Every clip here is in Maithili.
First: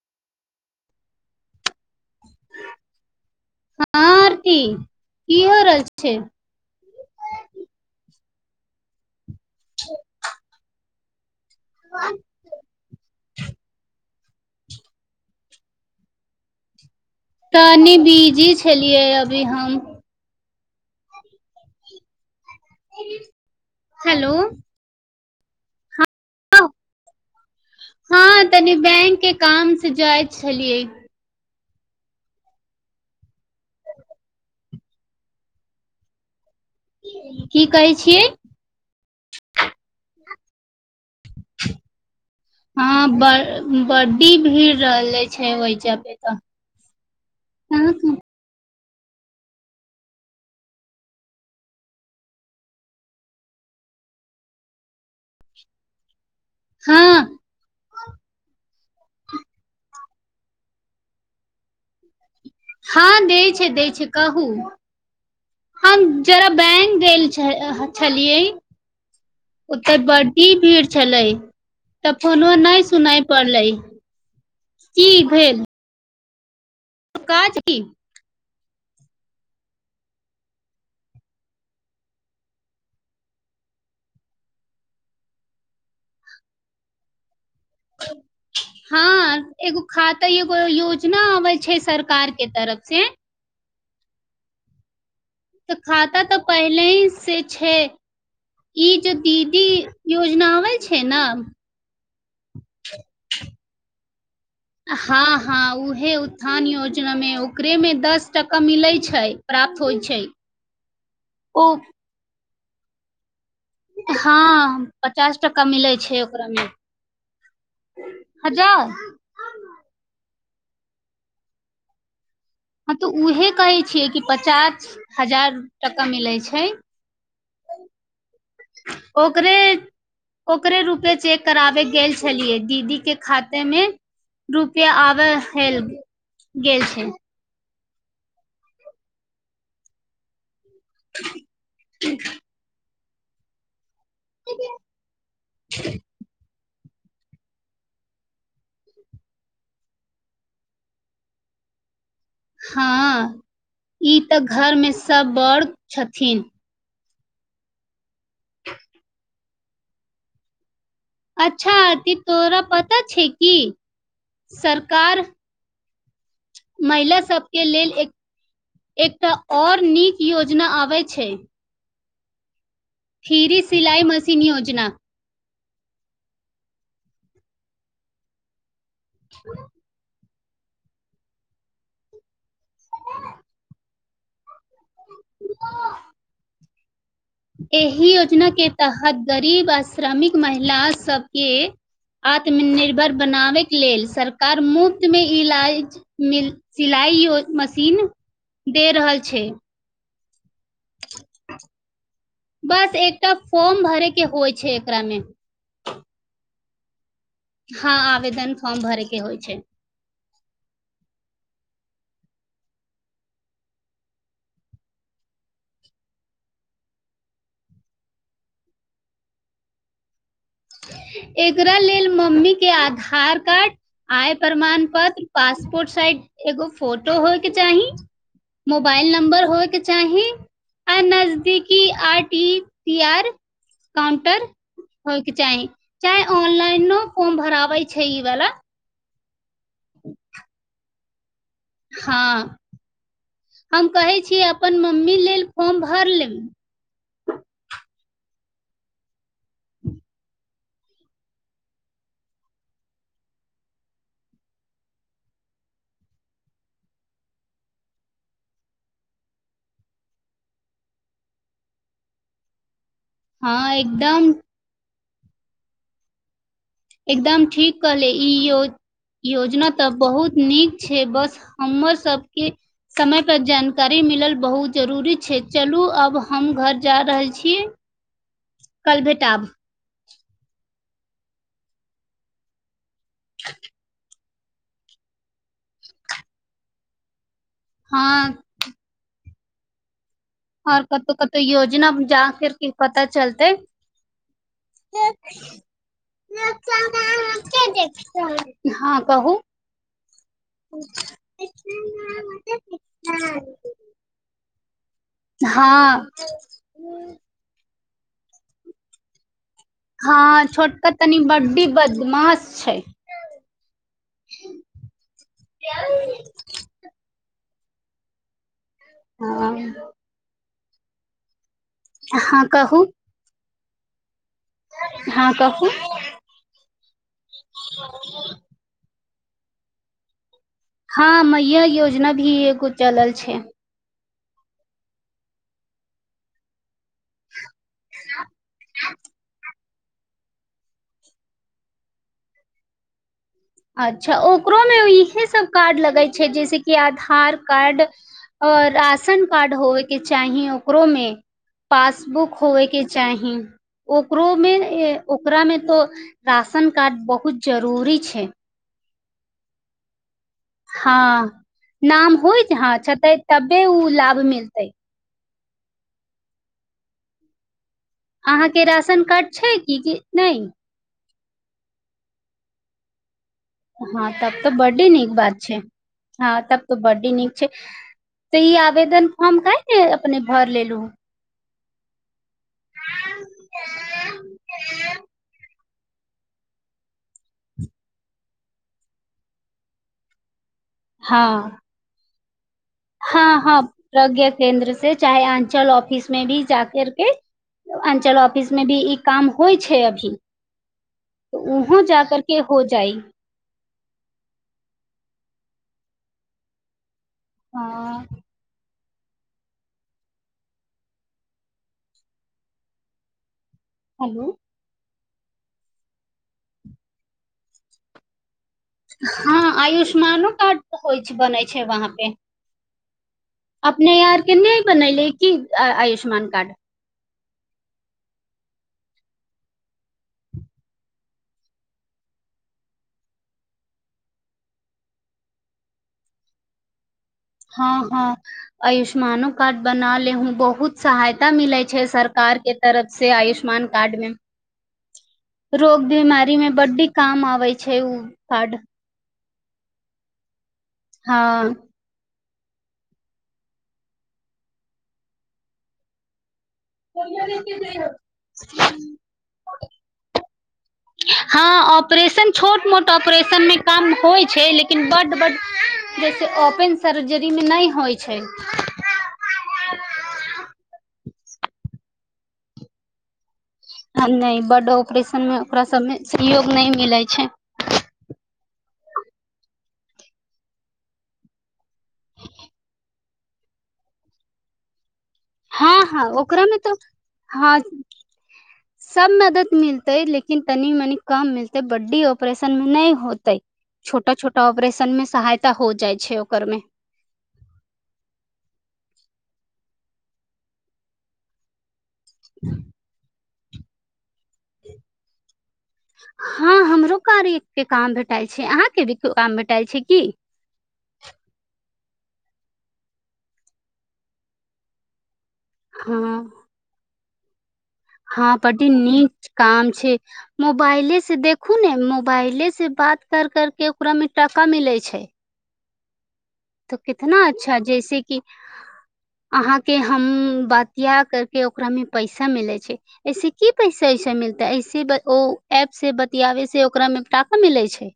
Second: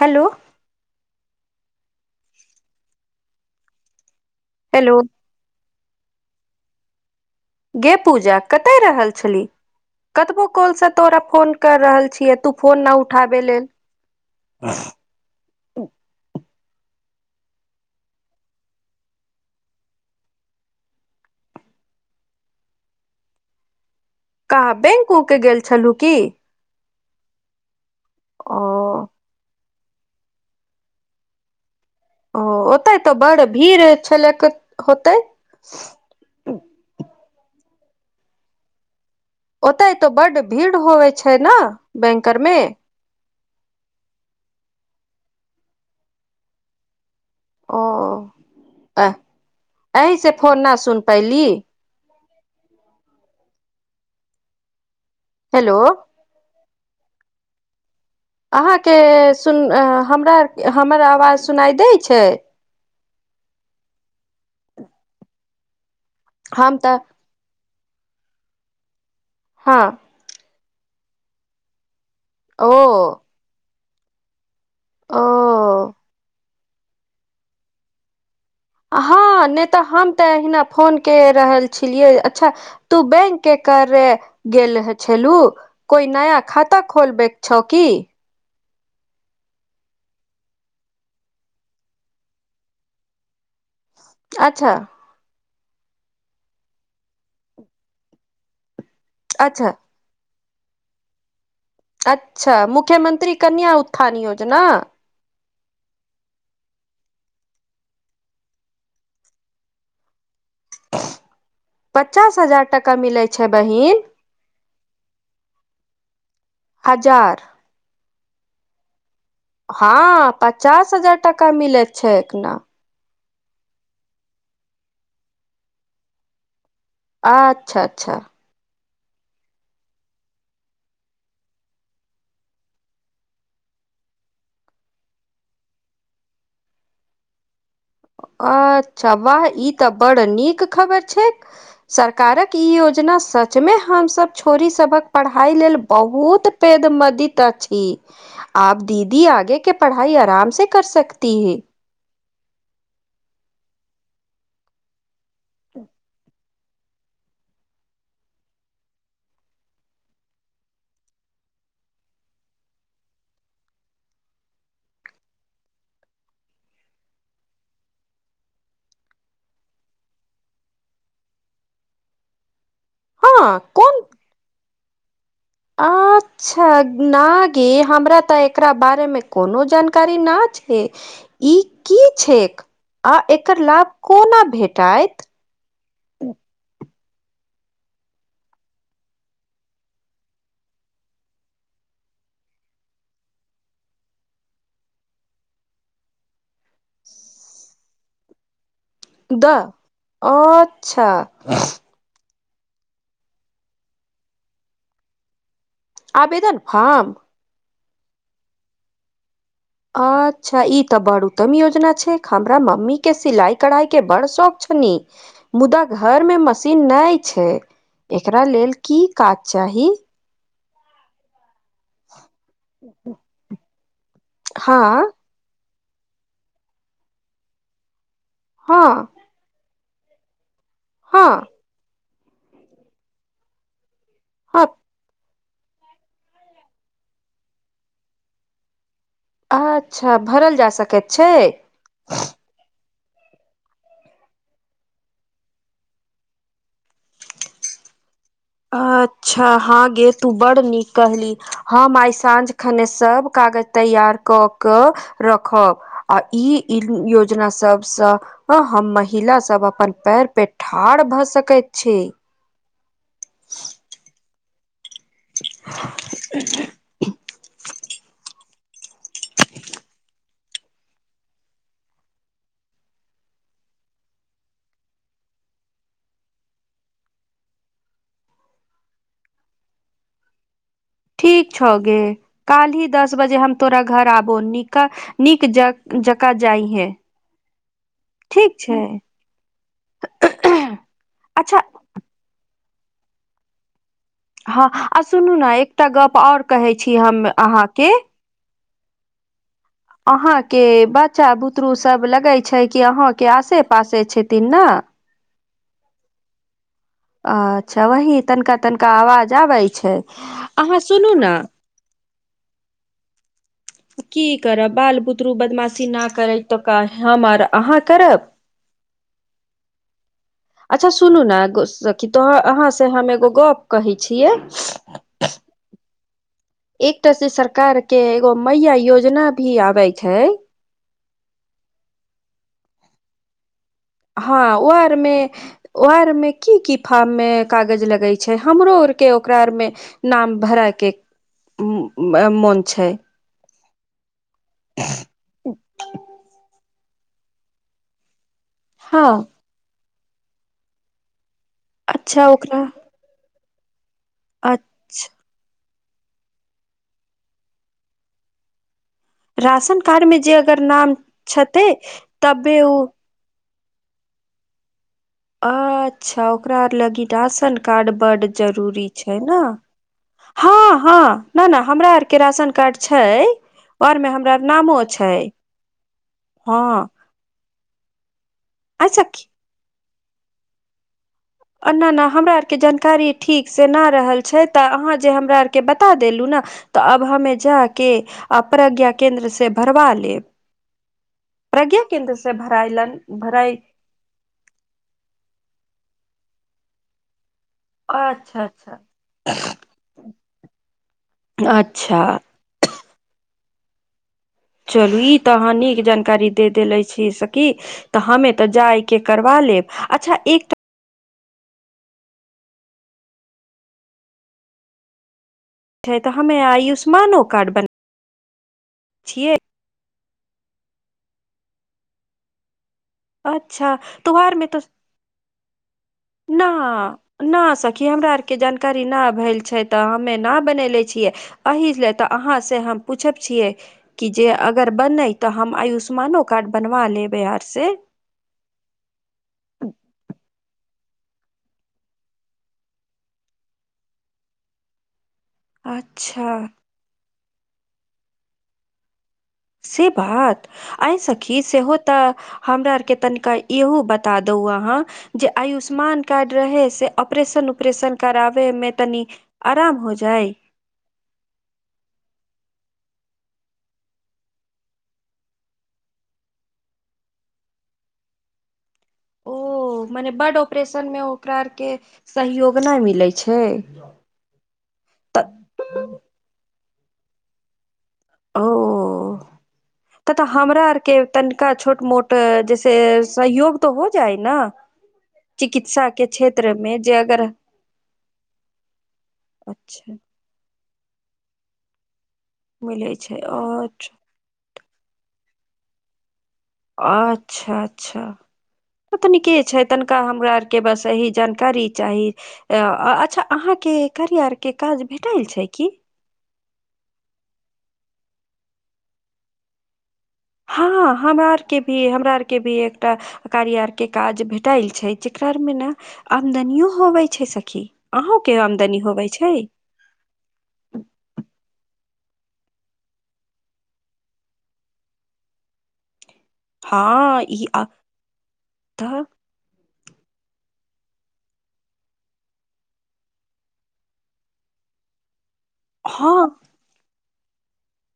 हेलो हँ आरती हेलो कि हो रहल छैय? ठीक गे पूजा कतय रहल छलही कतबो कॉलसँ तोरा फोन कर रहल छिय तू फोन नहि उठाबै ले तनी बीजी छलियै अभी हम हेलो कूके गेल छलू की? हँ ओ तनी बैंक के काम से जाइत छलियै। ओ ओते तऽ बड़ भीड़ छलैक होतै? की कहै छियै? ओतय तऽ बड्ड भीड़ होबैत छैय ने बैंकआरमे? हँ ब बड्डी भीड़ रहले छैय ओहिज पे तऽ। ओ आ एहि से फोन ना सुन पैली। हेलो हँ अहाँके सुन हमरा हमर आवाज सुनाइ दै छैय? हँ दै छैय दै छैय कहू। हम जरा हम बैंक तऽ गेल छलियए हँ उत्तर बटी भीड़ छलै तऽ फोनो ओ नहि सुनाय पड़लय। की ओ भेल? कहा छी? हँ नहि तऽ हम तऽ अहिना फोन काय रहल छलियै अच्छा तू बैंकके करे गेल छलू कोई नया खाता खोलबैक छौ की? हँ एगो खाता एगो योजना अबै छैय सरकार के तरफ से। अच्छा तअ खाता तऽ पहिलहि से छै ई जे दीदी अच्छा योजना आबै छै न अच्छा मुख्यमंत्री कन्या उत्थान योजना हँ हँ उहे उत्थान योजनामे ओकरेमे दस टका मिलै छैय प्राप्त होइ छैय। पचास हजार टका मिलय हँ पचास टाका मिलै छैय ओकरामे। हजार हजार हँ पचास हजार टाका मिलैत छैय एखना। हँ तऽ उहे कहै छियै कि पचास हजार टका मिलै छैय। अच्छा अच्छा ओकरे ओकरे रूपे चेक कराबे गेल छलियै दीदी के खातेमे रुपया आबे हे गेल छैय। अच्छा वाह ई तऽ बड़ नीक खबर छैय सरकारक ई योजना सचमे हमसभ छोरी सभक पढ़ाई लेल बहुत पेद मदीत अछि आब दीदी आगे कि पढ़ाई आराम से कर सकती है। हँ ई तऽ घरमे सभ बड़ छथिन। अच्छा अती तोरा पता छै कि सरकार महिला सभके लेल एक एकटा आओर नीक योजना आबै छै फ्रि हँ कोन सिलाई मशीन योजना अच्छा ना गे हमरा तऽ एकरा बात मे कोनो जानकारी ना छै ई की छैक आ एकर लाभ कोना भेट आंय - एहि योजना के तहत गरीब आ श्रमिक महिला सबके आत्मनिर्भर बनाबैके लेल सरकार मुफ्त मे इलाज मिल सिलाई आइ मशीन दे रहल छै द अच्छा बस एकटा फॉर्म भरैके होइ छै एकरामे हाँ हँ आवेदन फॉर्म भरेके होइ छै अच्छा ई तऽ बड़ उत्तम योजना छै हमरा मम्मी के सिलाई कढ़ाई के बड़ शौक छै मुदा घर मे मशीन नहि छै एकरा लेल की काज चाही एकरा लेल मम्मी के आधार कार्ड आय प्रमाण हँ पत्र पास पोर्ट साइज एगो फोटो होइके चाही हँ मोबाइल नंबर होइके चाही आ हँ नजदीकी R T P R counter हँ होइ चाही चाहे ऑनलाइनो फॉर्म भराबै छै ईवला अच्छा भरल जा सकैत छै हाँ हम कहैत छी अपन मम्मी लेल फॉर्म भर लेब अच्छा हाँ गे तू बड नीक कहली हम आइ साँझ खने सब क कागज तैयार कऽ कऽ रखब आ ई योजना सबस अ हम महिला सब अपन पैर पे ठाढ़ भऽ सकैत छी हाँ एकदम [inaudible] एकदम ठीक कहले ई यो योजना तऽ बहुत नीक छै बस हमर सबके समयपर जानकारी मिलल बहुत जरूरी छै चलू अब हम घर जा रहल छी कल भेटब ठीक छगे कालही दस बजे हम तोरा घर आब निक नीक जका जका जाइए है हँ ठीक छै ओर कतहु कतहु अच्छा योजना जा फरके पता चलतै हँ आ सुनू ने एकटा गप ओर कहै छी हम अहाँके हाँ कहू अहांके बच्चा बुतरू सब लगे छै कि अहाँके आसे पासे छथिन ने हाँ अच्छा वही तनिका तनिका आवाज आबै छै हाँ अहाँ छोटक सुनू तनी ने बड्डी बदमाश छै की करब बाल बुतरू बदमाशी नहि करै तऽ कह हम अहाँ करब हाँ अच्छा सुनू ने तो अहाँ कहू से हम एगो गप कही छियै हँ कहू एकटा से सरकार के एगो मैया योजना भी आबै छै हाँ मैया योजना भी एगो चलल छै हाँ ओ आरमे ओ आरमे की की फार्म मे [unintelligible] कागज लगै छै हमरो ओर के ओकरा आर मे नाम भराक के मन छै अच्छा ओकरोमे इहे सब कार्ड लगैत छै जैसे कि आधार कार्ड ओर हँ राशन कार्ड होवय के चाही ओकरो मे अच्छा पासबुक ओकरा होबयके चाही ओकरोमे अ ओकरामे तो राशन कार्ड बहुत जरूरी छैक राशन कार्डमे जे अगर नाम हँ छैतै नाम होइ तबे उ हँ छतै तबे उ लाभ मिलतै अच्छा ओकरा लगी राशन कार्ड बड्ड अहाँके जरूरी राशन छैक कार्ड न छै कि कि नहि हाँ हाँ नहि नहि हमरा आरके राशन कार्ड छैक हाँ तब तऽ बड्डी नीक बात छै हाँ तब हँ तऽ बड्डी नीक छै [unintelligible] तऽ ई आवेदन अच्छा फॉर्म काहि नहि अपने भर लेलहुँ ना ना हमरा आरके जानकारी ठीक से ना रहल छै तऽ अहाँ जे हमरा आर के बता देलू ने तऽ अब हमे जाके आ प्रज्ञा केन्द्र से भरबा लेब हँ प्रज्ञा केन्द्र से भरत हँ हँ प्रज्ञ केंन्द्र से चाहे अंचल ऑफिस मे भी जा करके अनचल अच्छा ऑफिस मे अच्छा भी ई काम होइत छैक अभी तो उहों अच्छा जाकेँ हो जाइ चलू ई तऽ अहाँ नीक जानकारी दे देेले छी सकी हँ तऽ हमे तऽ जाय के करबा लेब अच्छा एक तऽ हेलो हमे आयुष्मानो कार्ड बना छियै हँ आयुष्मानो कार्ड बनैत छै वहाँपे अच्छा अपने आर नहि बनेलिए कि आयुष न [unintelligible] नहि सखी हमरा आरके जानकारी नहि भेल छै तऽ हमे न बनले छियै एहिही ल तऽ अहाँ से हम पूछब छीये कि जे अगर बने तऽ हम आयुष्मानो कार्ड बनवा लेब हँ हँ आयुष्मानो कार्ड बना ले हू बहुत बहुत सहायता मिलैत छै सरकार के तरफ से आयुष्मान कार्ड मे रोग अच्छा बीमारी मे बड्डी काम आबै छै ओ फड से बात आइ सखी हँ से होता हमरा आरके तनिका इहो बता दो अहाँ जे आयुष्मान कार्ड रह से ऑपरेशन उपरेशन कराबै मे तनि आराम हो जाय हँ ऑपरेशन छोट मोट ऑपरेशन मे काम होइत छैक लेकिन बड बड जैसे ओपन सर्जरी मे नहि हो होइत छैक ओ मने बड ऑपरेशन मे ओकरा आरकेँ सहयोग नहि मिलैत छैक नहि ब्लड ऑपरेशन मे ओकरा सबमे सहयोग नहि मिलैत छै ओ ओ [unintelligible] तऽ तऽ हमरा आरकेँ तनिका छोट मोट जैसे सहयोग तऽ हो जाइ ने हँ हँ ओकरामे तऽ हँ सब मदद अच्छा मिलतै लेकिन त मनी कम मिलते बड्डी ऑपरेशन मे न नहि मिलै छै होते अच्छा छोटा छोटा ऑपरेशन न मे सहायता हो जाइत छै ओ अच्छा अच्छा तनिके छै तनिका हमरा आर के बस यही जानकारी चाही अच्छा अहाँके करी आरके काज भेटल छै की हँ हमरो कार्य के काम भेटाल छै अहाँ के भी काम भेटाल छै की हँ हमरा आरके भी हमरा आरके भी एकटा कारी आरके काज भेटायल छै जेकरारमे ने हँ आमदनियो होबै छै सखी हँ अहूँके प्टी आमदनी होबै नीक छै काम छै मोबाइले से देखू ने पहिले से बात कर कर के ओकरा मे टाका मिले छै तऽ कितना हँ ई अच्छा आ जैसे कि तऽ अहाँ के हम बातियाा करके ओकरा में पैसा मिले छै ऐसे की पैसा ऐसे मिलते ऐसे ओ एप से हँ बतियाबे से ओकरा मे टाका मिलै छै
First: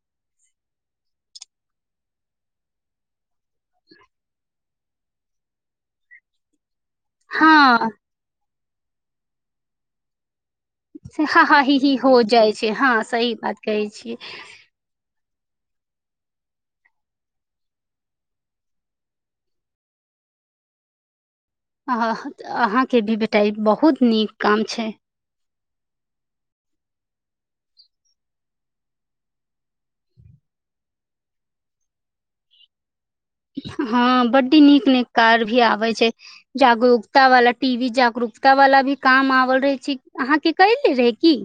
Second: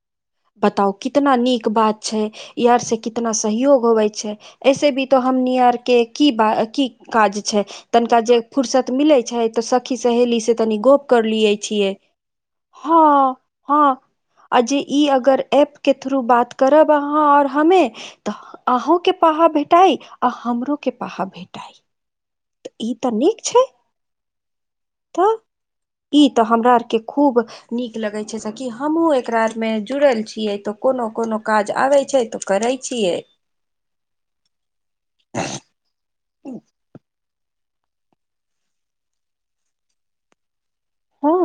बताउ कितना नीक बात छै इहर से कितना सहयोग होबै छै ऐसे भी तो हमनी आर के की ब की काज छै हँ तनिका जे फुर्सत मिले छै तऽ सखी सहेली से त गप से हा करलिय हा ही छिय ही हो जाइ छै ह हँ सही बात ह कहै छियै आ ई अगर एप के थ्रू बात करब अहाँ आओर हमे तऽ अहूँंके पाहा भेटाइ आ हमरो के पहा भेटल अ अहाँके भी बेटा बहुत नीक काम छै तऽ ई तऽ हमरा आरके खूब नीक लगैत छै सकि हमहूँ एकरा आरमे जुड़ल छियै तऽ कोनो कोनो काज आबे छै तो करे छियै हँ बड्ड नीक नीक कार भी आबै छै जागरूकता वाला टी वी जागरूकता वाला भी काम आवल रहै छै अहाँके कहिल रहै हँ की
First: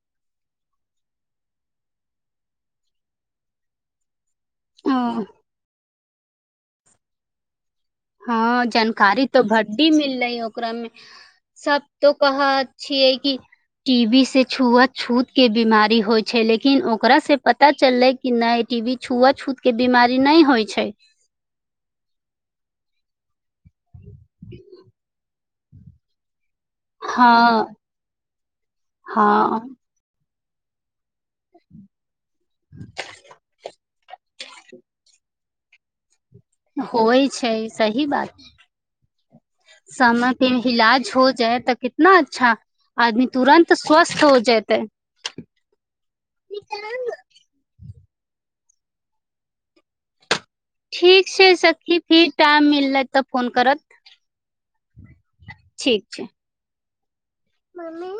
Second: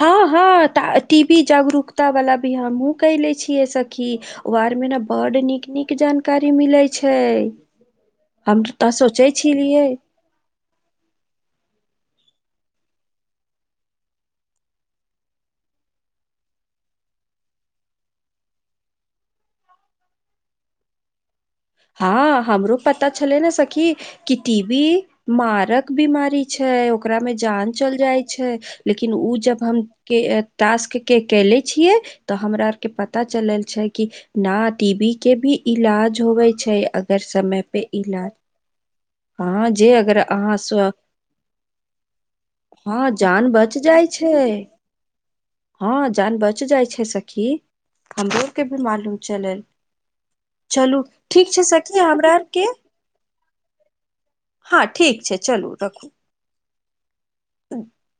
हँ हँ त टी वी जागरूकता वाला भी हमहु केने छियै सखी वार मे ने ह बड नीक नीक जानकारी मिले छै हम हँ तऽ जानकारी सोचै तऽ बड्डी छलियै मिललै ह ओकरामे सब तो कहाँ अच् छ है की टी बी से छुआत छूत के बीमारी होइ छै लेकिन ओकरा से पता चललै कि नहि टी वी छुआछूतके बीमारी नहि होइ छै हँ हमरो पता छलै ने सखी कि टीवी मारक बीमारी छै ओकरा हँ मे जान चल जाइ छै लेकिन उ जब हँ हम के टास्क के केेले छियै तऽ हमरा आर के पता चलल छै कि ना टी वी के भी इलाज होवे छै अगर होइ छै समय पे सही इलाज बात हँ जे अगर समय पे अहाँ स्व इलाज हो जाय तऽ कितना अच्छा हँ आदमी जान तुरन्त बच जाइ स्वस्थ हो छै जतै हँ जान बच जाइ छै सखी हमरो के भी मालूम चलल चलू ठीक छै ठीक सखी फ्री हमरा आर के टाइम मिललै तऽ फोन करत हँ ठीक छै चलू रखू मम्मी